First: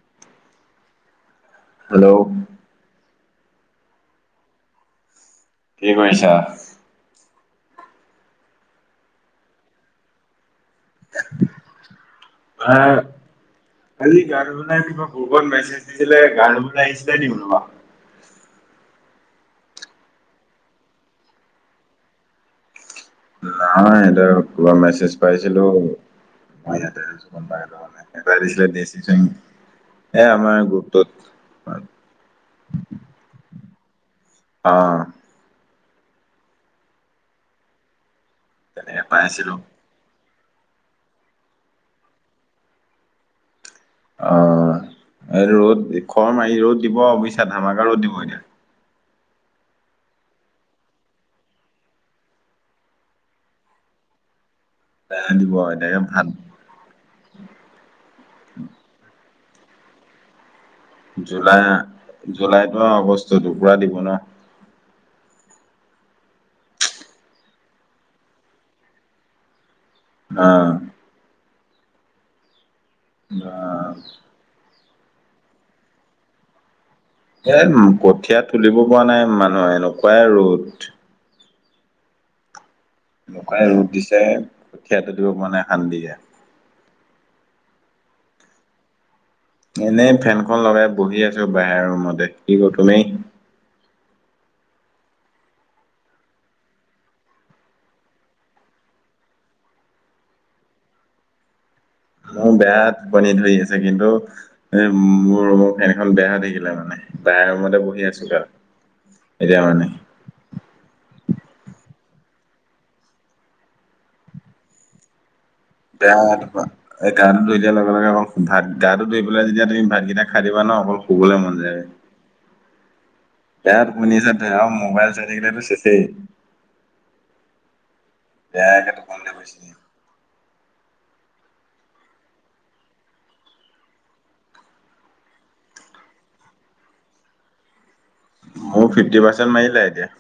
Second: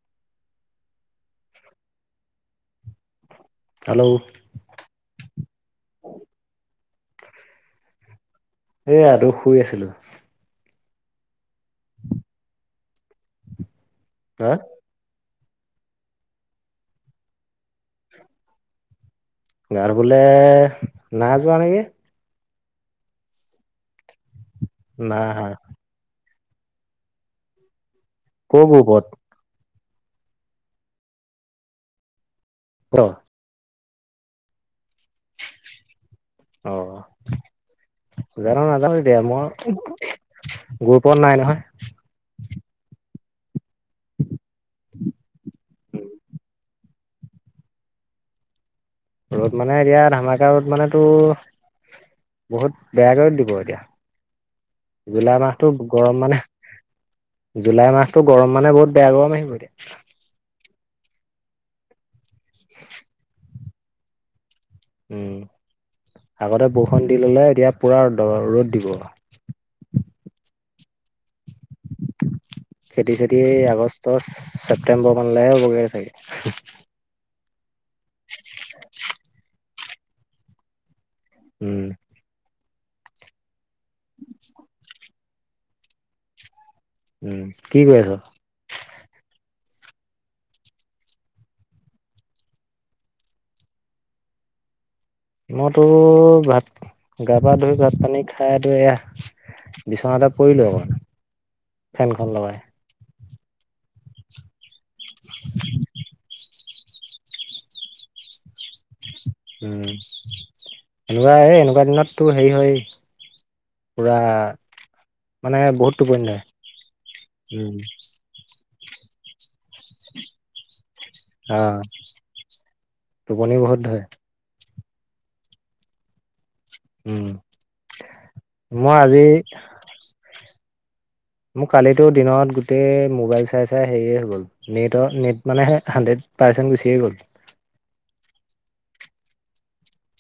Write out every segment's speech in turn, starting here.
[inaudible] Hello hello কি কৰিছা? এয়া টোৰ শুই আছিলো। অঁ কালি গা হা ধুই পেলাই দিব। গ্ৰুপত মেছেজ দিছিলে গা ধুবলৈ আহিছিলে নেকি কোনোবা? গা ধুবলে নাই যোৱা নেকি? নাই এয়া কিবা মেছেজ নাই আহা পাইছিলো মই ইযাতে। আছোঁ নাই মানে এটা কৰ দিছিলে দচি গ্ৰুপত জৈন এ আমাৰ গুৰুপটোত। অ অঁ [unintelligible] তেনেকে গ্ৰুপত পাইছিলো নাই নহয়। অঁ, এই ৰ'দ খৰ মাৰি ৰ'দ দিব বুইছা ধামাকা ৰ'দ দিব এতিয়া। ৰ'দ মানে এতিয়া ধামাকা ৰ'দ মানেতো বহুত বেয়াকে দিব এতিয়া এতিয়া জুলাই দিব মাহতটো এতিয়া গৰম ভাত মানে। জুলাই মাহতটো গৰম মানে বহুত বেয়া গৰম আহিব এতিয়া। জুলাই জুলাইতো অগষ্ট দুপুৰা দিব ন। উম, আগতে বৰষুণ দি ললে এতিয়া পুৰা ৰ'দ দিব। অঁ খেতি চেতি অ আগষ্টৰ ছেপ্তেম্বৰ মানলৈহে হ'বগৈ চাগে। এ কঠীয়া তুলিব পৰা নাই মানুহ এনেকুৱাই ৰ'দ। উম লকাই ৰূপ দিছে, কঠীয়া তুলিব পৰা নাই শান্তিকে। উম, কি কৰি আছ? এনেই ফেনখন লগাই বহি আছো বাহিৰৰ ৰুমতে, কি কৰ তুমি? মইতো ভাত, গা-পা ধুই ভাত-পানী খাই এতিয়া এয়া বিছনাতে পৰিলো অকন। মোৰ বেয়া টুপনি ধৰি আছে। কিন্তু এ, মোৰ ৰুমৰ ফেন এখন বেয়া হৈ থাকিলে মানে, বাই ৰুমতে বহি আছোঁগে আৰু। উম। এনেকুৱা এ, এনেকুৱা দিনতো হেৰি হয়, পুৰা মানে বহুত টোপনি বেয়া ধৰে হোৱা এই গাতো ধুই দিয়া উম লগে-লগে অ ভাত, গাটো ধুই পেলাই যেতিয়া তুমি ভাতকেইটা খাই দিবা ন, অকল শুবলৈ মন অ যায়, টোপনি বহুত বেয়া ধৰে টোপনি [unintelligible] আৰু মোবাইল চাই থাকিলেতো শেষেই। উম, বেয়াকে মই টোপনি আজি ধৰিছে। মোৰ কালিতো দিনত গোটেই মোবাইল চাই-চাই হেৰিয়ে হৈ গ'ল! নেটৰ নেট মানে হাণ্ড্ৰেড পাৰ্চেণ্ট গুচিয়ে গ'ল। মোৰ ফিফ্টি পাৰ্চেণ্ট মাৰিলে এতিয়া।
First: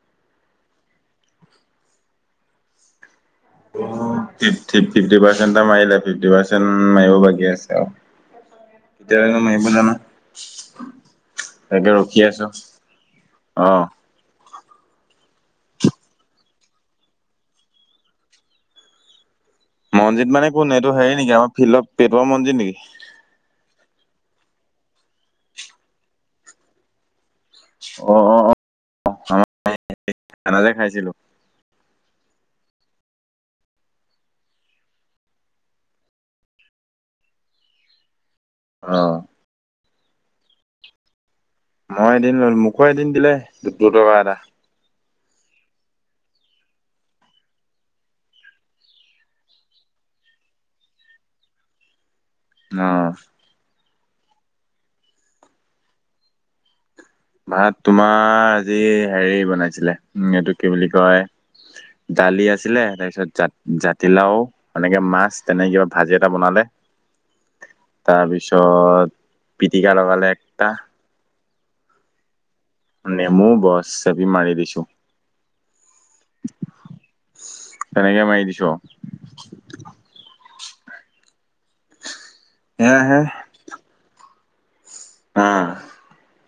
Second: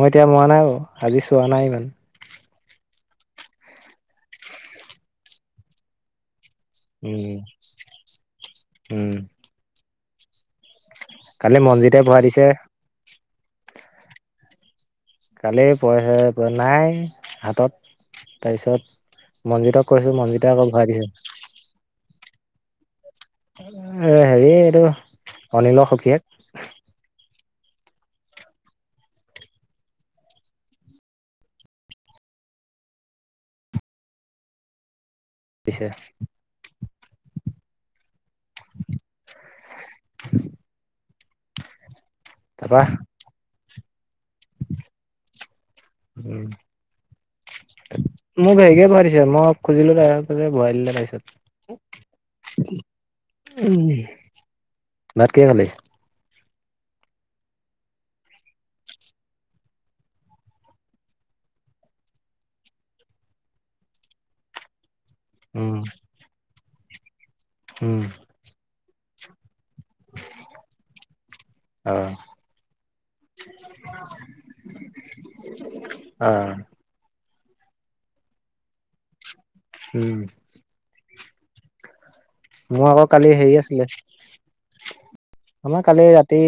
মোৰ এতিয়া মৰা নাই বাৰু! আজি চোৱা নাই ইমান। ফিফটি ফিফটি পাৰ্চেন্ট এটা মাৰিলে ফিফটি পাৰ্চেন্ট মাৰিব উম বাকী আছে আৰু। উম কেতিয়ালেনো মাৰিব জানো! কালি তাকে মনজিতে ভৰাই ৰখি দিছে আছো। অঁ। কালি-পৰহিৰে পৰা নাই হাতত, তাৰপিছত মনজিৎক কৈছো মনজিতে আকৌ ভৰাই দিছে। ভিল্ৰ [unintelligible] মনজিৎ নেকি! এ, হেৰি এইটো, অনিলৰ সখীয়েক। অ, অ, অ, [unintelligible] খানা যে খাইছিলোঁ। পিছে অ। [inaudible] মই এদিন ললো তাৰপা মোকো এদিন দিলে দু দুটকা এটা। উম। মোক হেৰিকে ভৰাই দিছে, মই খুজিলো তাৰ [unintelligible] ভৰাই দিলে তাৰপিছত। অহ। উম, ভাত কিহে খালে? ভাত তোমাৰ আজি হেৰি বনাইছিলে, এইটো কি বুলি কয়? দালি আছিলে, তাৰপিছত জাত জাতিলাও এনেকে মাছ তেনে উম কিবা ভাজি এটা বনালে উম তাৰপিছত পিটিকা লগালে একটা আহ! নেমু বছ চেপি মাৰি দিছো আহ! তেনেকে মাৰি দিছোঁ আৰু। উম। মোৰ আকৌ সেয়াহে কালি হেৰি আছিলে, আহ আমাৰ কালি ৰাতি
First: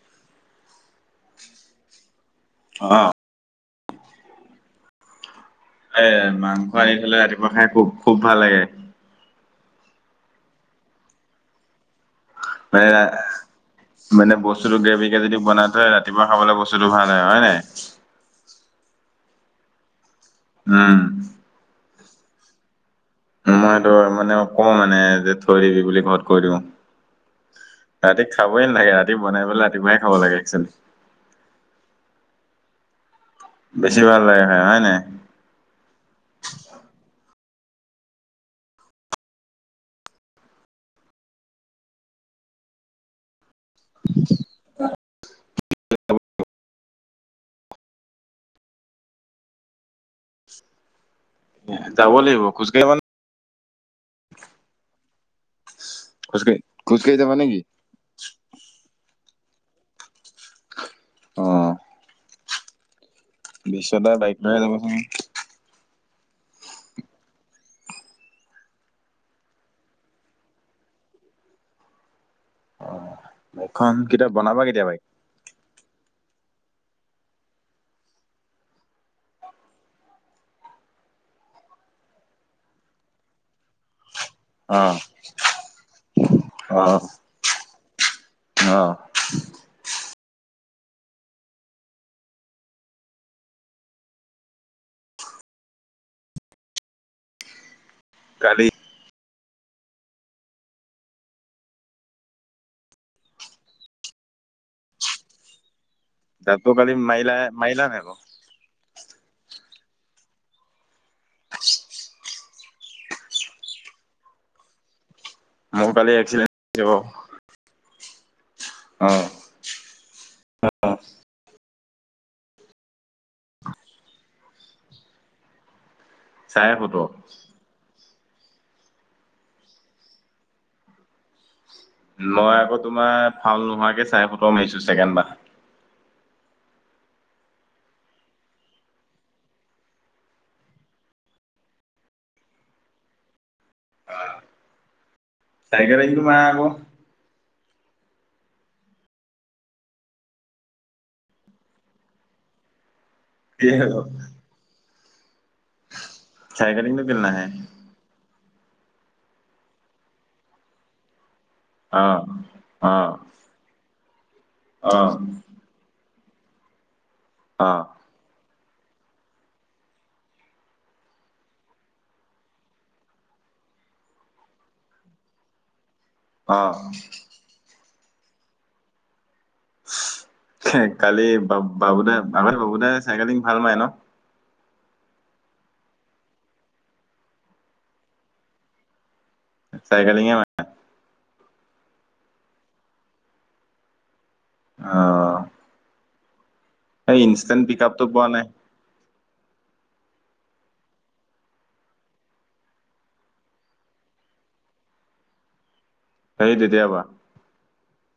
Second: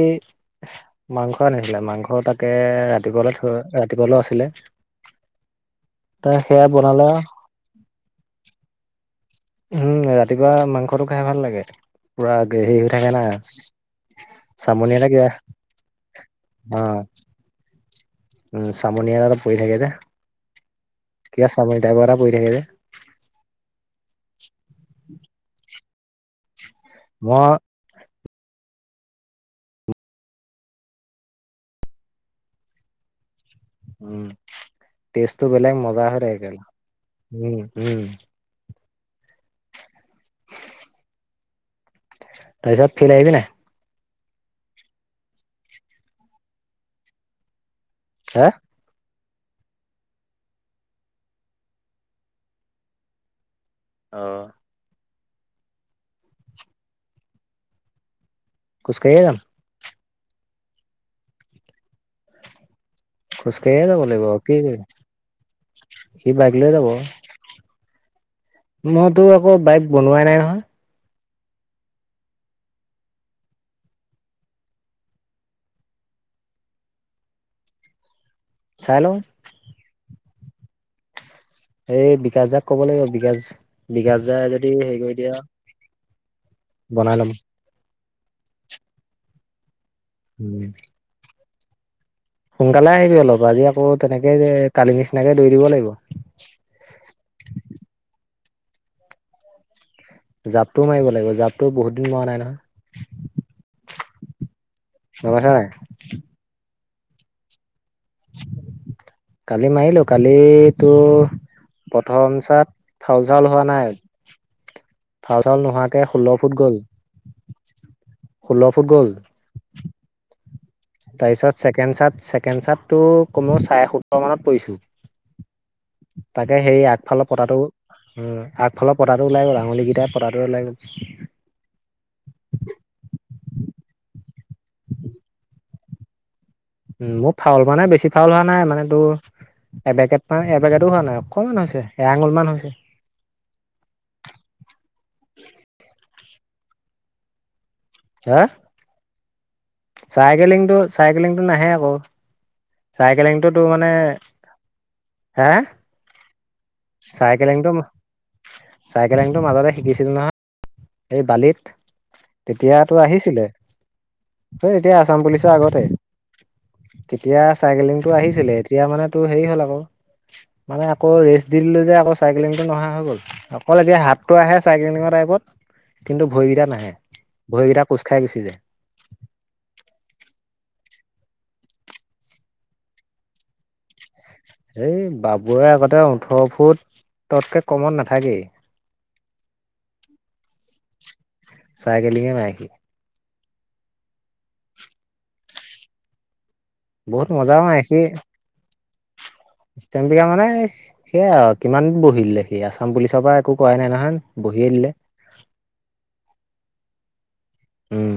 মাংস আনিছিলে। মাংস তাকে অ ৰাতিপুৱালৈ থৈ ৰাতিপুৱালেও আছিলে। এ, তাই সেয়া মাংস আনি বনালে আও। থ'লে ৰাতিপুৱা খাই খুব-খুব ভাল লাগে। উম, ৰাতিপুৱা মাংসটো খাই ভাল লাগে, পুৰা গ্ৰেভি মানে হৈ থাকে না। মানে বস্তুতটো চামনি এটা গ্ৰেভিকে কিবা যদি বনাই থয়, ৰাতিপুৱা খাবলৈ অ বস্তুতটো ভাল হয়, হয় নে নাই? উম, চামনিয়া [unintelligible] পৰি থাকে যে। উম কাই পৰা পৰি থাকে যে মই এইটো মানে কওঁ মানে যে থৈ দিবি বুলি ঘৰত কৈ দিওঁ। মই ৰাতি খাবই নালাগে। ৰাতি বনাই মেলাই ৰাতিপুৱাই খাব লাগে একচোৱেলি। বেছি ভাল উম। লাগে খাই হয় নাই? টেষ্টটো বেলেগ মজা হয় থাকে কিন্তু উম। তাৰপিছত ফিল্ড আহিবি নাই? [unintelligible] হা? যাব লাগিব খোজকাঢ়ি [unintelligible] অঁ। খোজ কাঢ়ি খোজকাঢ়ি যাবা নে কি? খোজকাঢ়িয়েই যাম। অ। খোজকাঢ়িয়েই যাব বিশ্বদা লাগিব, বাইক লৈ কি যাবচোন সি বাইক লৈ যাব। মই তোৰ আকৌ বাইক বনোৱাই নাই নহয়। অ বাইকখন কেতিয়া বনাবা কেতিয়া বাইক? চাই লওঁ। এই বিকাশ দাক কব লাগিব। বিকাশ বিকাশ দাই যদি অ'। হেৰি কৰি দিয়ে আৰু। বনাই ল'ম অঁ। [inaudible] সোনকালে আহিবি অলপ আজি আকৌ তেনেকে কালি নিচিনাকে দৈ দিব লাগিব। কালি জাপটোও মাৰিব লাগিব জাপটো বহুত দিন মৰা নাই নহয়। গম পাইছা নাই? জাপটো কালি মাৰিলা মাৰিলা নাই বাৰু? কালি মাৰিলো, কালি তোৰ প্ৰথম চাত ফাউল চাউল হোৱা নাই। ফাউল চাউল মোৰ নোহোৱাকে কালি ষোল্ল ফুট এক্সিডেণ্ট গ'ল, হৈছে বাৰু। ষোল্ল ফুট গ'ল। অ', তাৰপিছত ছেকেণ্ড চাত ছেকেণ্ড চাতটো কমেও চাৰে সোত্তৰ মানত পৰিছো। তাকে চাৰে সেই সোতৰ আগফালৰ পতাটো উম আগফালৰ পতাটো ওলাই গ'ল আঙুলিকেইটাই পতাটোৱে ওলাই গ'ল। মই আকৌ তোমাৰ ফাউল নোহোৱাকে চাৰে সোতৰ মাৰিছো ছেকেণ্ড বাৰ। উম মোৰ ফাউল মানে বেছি ফাউল হোৱা নাই মানে তোৰ এবেকেট মান এবেকেতো হোৱা নাই অকণমান হৈছে এয়াঙুল মান হৈছে। অ চাইকেলিংটো মাৰা আক হা? চাইকেলিংটো চাইকেলিংটো নাহে আক'। চাইকেলিংটো কি তোৰ মানে হ'ল? হে হে চাইকেলিংটো কেলে নাহে চাইকেলিংটো চাইকেলিংটো মাজতে শিকিছিলো নহয়। এই বালিত অ'। তেতিয়াতো অ', আহিছিলে। এ এতিয়া অ', আছাম পুলিচৰ আগতে, তেতিয়া অ'। চাইকেলিং টো আহিছিলে এতিয়া মানে তো হেৰি হ'ল আকৌ মানে আকৌ ৰেষ্ট দি দিলোঁ যে আকৌ চাইকেলিংটো নহা হৈ গ'ল অকল এতিয়া হাতটো আহে চাইকেলিংৰ টাইপত কিন্তু ভৰিকেইটা অ', নাহে ভৰিকেইটা কোচ খাই গুচি যায় হে কালি বা বাবুদাই আগতে বাবুদাই চাইকেলিং ভাল মাৰে ন এই বাবুৱে আগতে ওঠৰ ফুট ততকে কমত নাথাকেই চাইকেলিঙে মা চাইকেলিঙে মাৰে সি অ', এই বহুত মজাও ইনষ্টেণ্ট পিক আপটো পোৱা নাই ষ্টেমবিঘা মানেই সেয়া আৰু কিমান দিন বহি দিলে সি আসাম পুলিচৰ পৰা একো কৰাই নাই নহয় বহিয়ে দিলে সেই তেতিয়াৰ পৰা উম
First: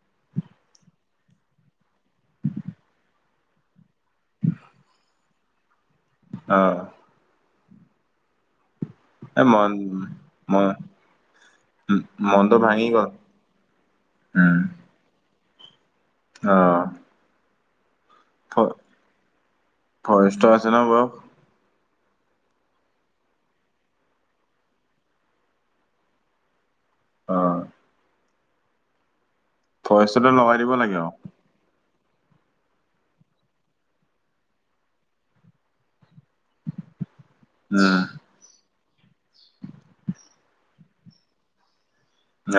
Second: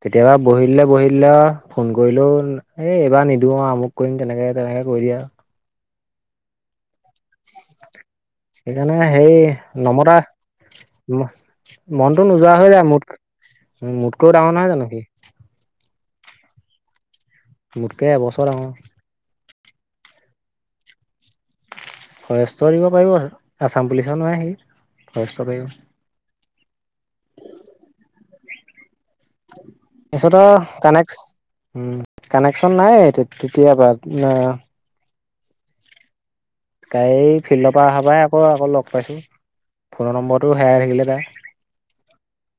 কেতিয়াবা বহিদিলে বহিদিলে আৱ ফোন কৰিলও এই এইবাৰ নিদো আৰু আমুক কৰিম তেনেকে তেনেকে কৰি দিয়া আৰু অ সেইকাৰণে সেই এই মন নমতা ম ম উম, মনতো নোযোৱা মনটো হৈ যায় ভাঙি গ'ল মোত মোতকৈও ডাঙৰ উম নহয় জানো সি অ মোটকে এব ফ ফৰেষ্টৰ আছে ন বয়খ ফৰেষ্ট দিব পাৰিব আছাম পুলিচৰ নোৱাই সি ফৰেষ্ট পাৰিব অঁ ফৰেষ্টতে পিছত লগাই আৱ দিব লাগে আৰু কানেক্স উম কানেকশ্যন নাই তেতিয়াবা নাই আও কাই ফিল্ডৰ পৰা অহাৰ উম পৰাই আকৌ আকৌ লগ পাইছোঁ ফোনৰ নম্বৰটো হেৰাই থাকিলে তা ন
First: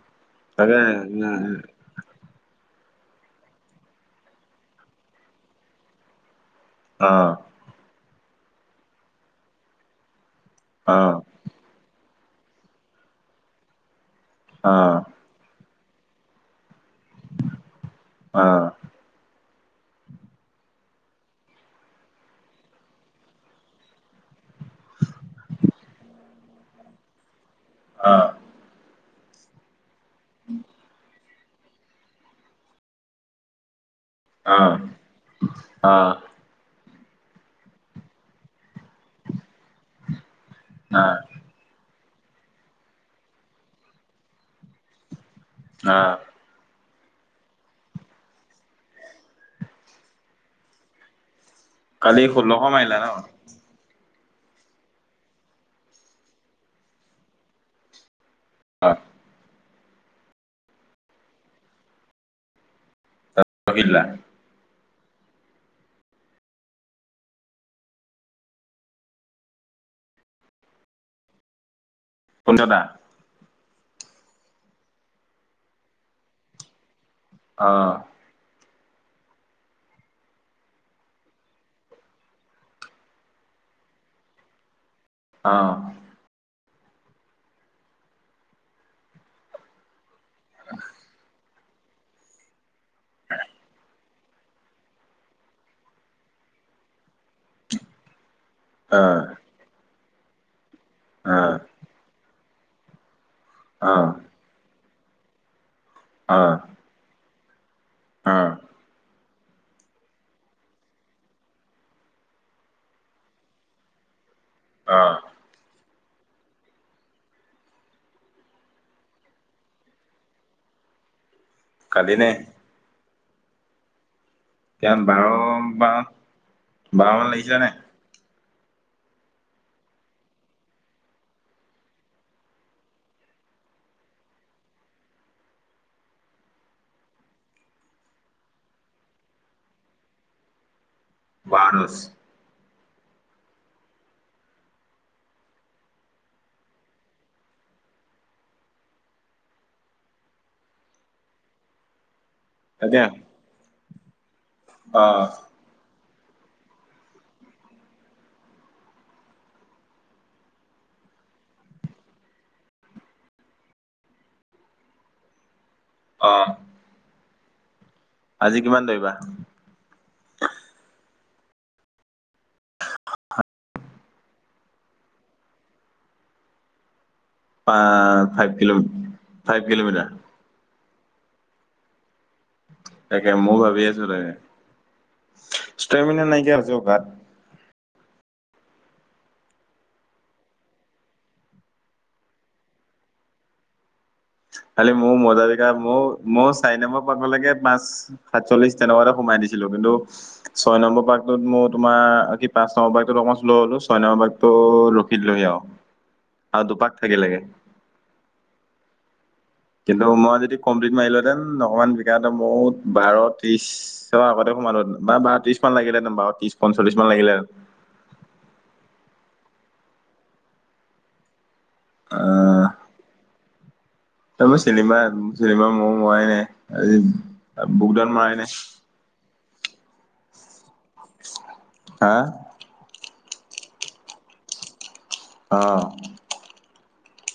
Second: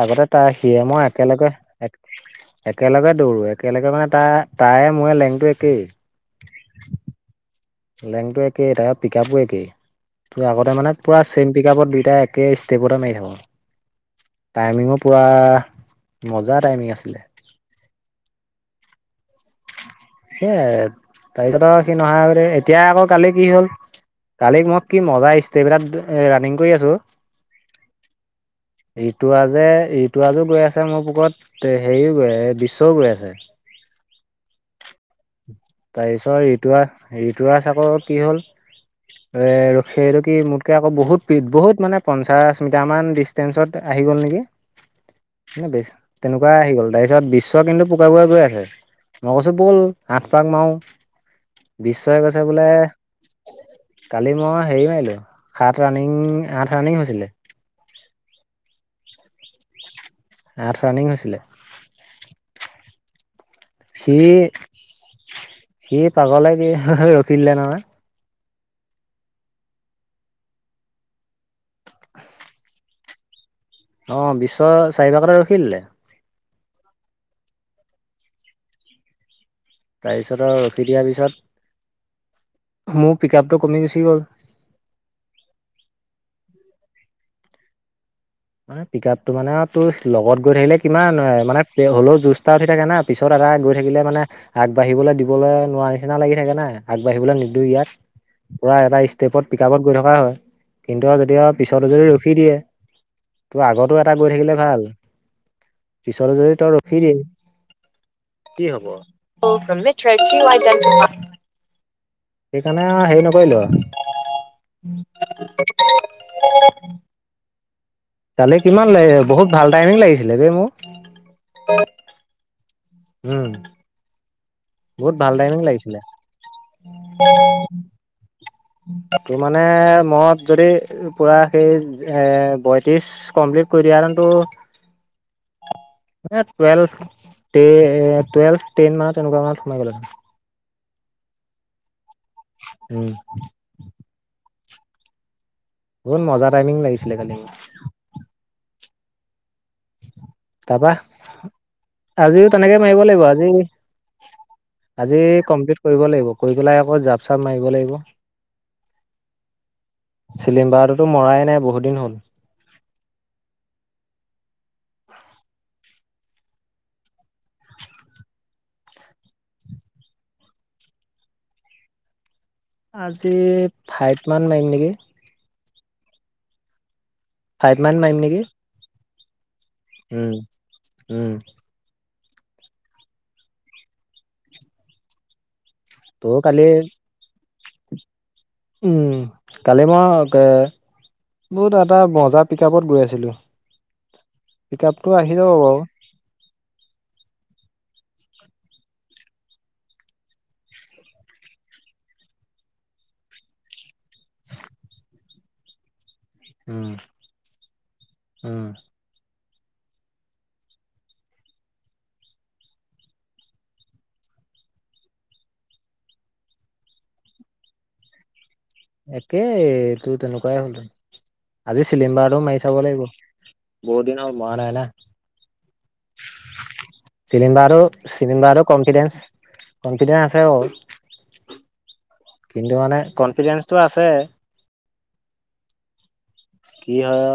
আগতে তাৰ তাকে সিয়ে মই একেলগে এক একেলগে দৌৰো একেলগে মানে তাৰ তায়ে মোয়ে লেংটো একেই অ লেংটো একেই তাৰ পিকআপো একেই তোৰ আগতে মানে অ অ অ পুৰা চেম পিক আপত দুইটাই একে ষ্টেপতে মাৰি থাকো অ টাইমিঙো পুৰা মজা টাইমিং আছিলে। অ এই তাৰিছত সি নহাৰ আগতে এতিয়া আকৌ কালি কি হ'ল কালি মই কি মজা ষ্টেপ এটাত ৰানিং কৰি আছোঁ অ ৰী তুৰাজে ৰীতুৰজেও যে আছে ইটোৰাজো গৈ আছে মোৰ পুকত হেৰিও গৈ বিশ্বও গৈ আছে অ তাৰপিছত ঋতুৰাজ, ঋতুৰাজ আকৌ কি হ'ল এ সেইটো কি মোতকে আকৌ অ অ বহুত বহুত মানে পঞ্চাশ মিটাৰ মান ডিচষ্টেন্ঞ্চত আহি গ'ল নেকি তেনেকুৱা আহি গ'ল তাৰপিছত বিশ্ব কিন্তু পোকাগুৱা গৈ আছে মই কৈছো বল অত পাক মাৰো বিশ্বই কালি গৈছে ষোল্লশ বোলে মাৰিলা ন কালি মই হেৰি মাৰিলো সাত ৰানিং আঠ ৰানিং হৈছিলে অ আঠ ৰাণিং হৈছিলে। ৰখিলা সি সি পাগলে কি ৰখিলে নহয়। পোন্ধৰটা। অ বিশৰ চাৰিবাৰ পাকতে ৰখি দিলে। অঁ। তাৰপিছত আৰু ৰখি দিয়াৰ পিছত, মোৰ পিক আপটো কমি গুচি গ'ল। অ। মানে পিক আপটো মানে আৰু তোৰ লগত গৈ থাকিলে কিমান হয় মানে হ'লেও যুজ তা দি থাকে না পিছত এটা গৈ থাকিলে মানে আগবাঢ়িবলৈ দিবলৈ নোৱাৰ নিচিনা লাগি থাকে নাই, আগবাঢ়িবলৈ নিদিওঁ ইয়াত, পূৰা অ অ এটা ষ্টেপত পিক আপত গৈ থকা হয় কিন্তু অ যেতিয়া পিছতো যদি ৰখি দিয়ে তোৰ আগতো এটা গৈ থাকিলে ভাল পিছত অ যদি তই ৰখি দিয়ে অ কি হব? [inaudible] সেইকাৰণে আ হেৰি নকৰিলো আৰু। অ। উ [inaudible] তালৈ কিমান লাগে বহুত ভাল টাইমিং লাগিছিলে বেই মোক। পাদিনে। উম। ইতিয়া বহুত বাৰ ভাল টাইমিং বা লাগিছিলে বাৰমান লাগিছে নে? তোৰ মানে মদ যদি পুৰা সেই এ বয়ত্ৰিশ ইচ কমপ্লিট কৰি দিয়াহেতেনটো [inaudible] তে এ টুৱেলভ টেন মান তেনেকুৱা মানত সোমাই গ'ল। বানচ উম। বহুত মজা টাইমিং লাগিচিলে কালি। তাৰপা আজিও তেনেকে তাকে মাৰিব লাগিব আজি অ আজি কমপ্লিট কৰিব লাগিব, কৰি পেলাই আকৌ জাপ - চাপ মাৰিব লাগিব। চিলিম্বাৰটোতো মৰাই নাই বহুত দিন হ'ল। অ। আজি কিমান ধৰিবা? আজি ফাইৱমান মাৰিম নেকি? ফাইভ আ মান মাৰিম নেকি ফাইভ কিল, ফাইভ কিলোমিটাৰ। উম, উম। তাকে মও ভাবি আছো তাকে। ষ্টেমিনা ত' নাইকিয়া কালি, হৈছে অ' গাত উম কালি মই ক বহুত এটা মজা পিক আপত গৈ আছিলো। পিক খালি মো আপটো আহি মজা যাব পিকআপ বাৰু মো মও চাৰি নম্বৰ পাবলৈকে পাঁচ, সাতচল্লিশ তেনেকুৱাতে সোমাই দিছিলো কিন্তু ছয় নম্বৰ পাকটোত মই তোমাৰ কি পাঁচ নম্বৰ পাকটোত অকণ শ্ল হলোঁ, ছয় নম্বৰ পাকটোত ৰখি দিলোঁহী আও। [inaudible] আৰু দুপাক থাকিলেগে। উম। কিন্তু মই যদি কমপ্লিট মাৰিলোহেতেন অকমান বিকা হলে মও বাৰ, ত্ৰিশ চ আগতে সোমালোহেতেন বা বাৰ, ত্ৰিশমান লাগিলেহেতেন বাৰ, ত্ৰিশ, পঞ্চলিচমান লাগিলে একেইটো তেনেকুৱাই হ'ল [inaudible] আজি চিলিম্বাৰটো মাৰি আহ চাব লাগিব। বহুত দিন হল মৰা তাৰপৰা নাই না। চিনেমা চিনেমা ময়ো মৰাই নাই আজি চিলিণ্ডাৰটো বুকডাউন মৰাই নাই চিলিণ্ডাৰটো কনফিডেনছ- কনফিডেন্ আছে বাৰো। হাঁ। কিন্তু, মানে কনফিডেন্ঞ্চটো আছে। অঁ' কি হয়?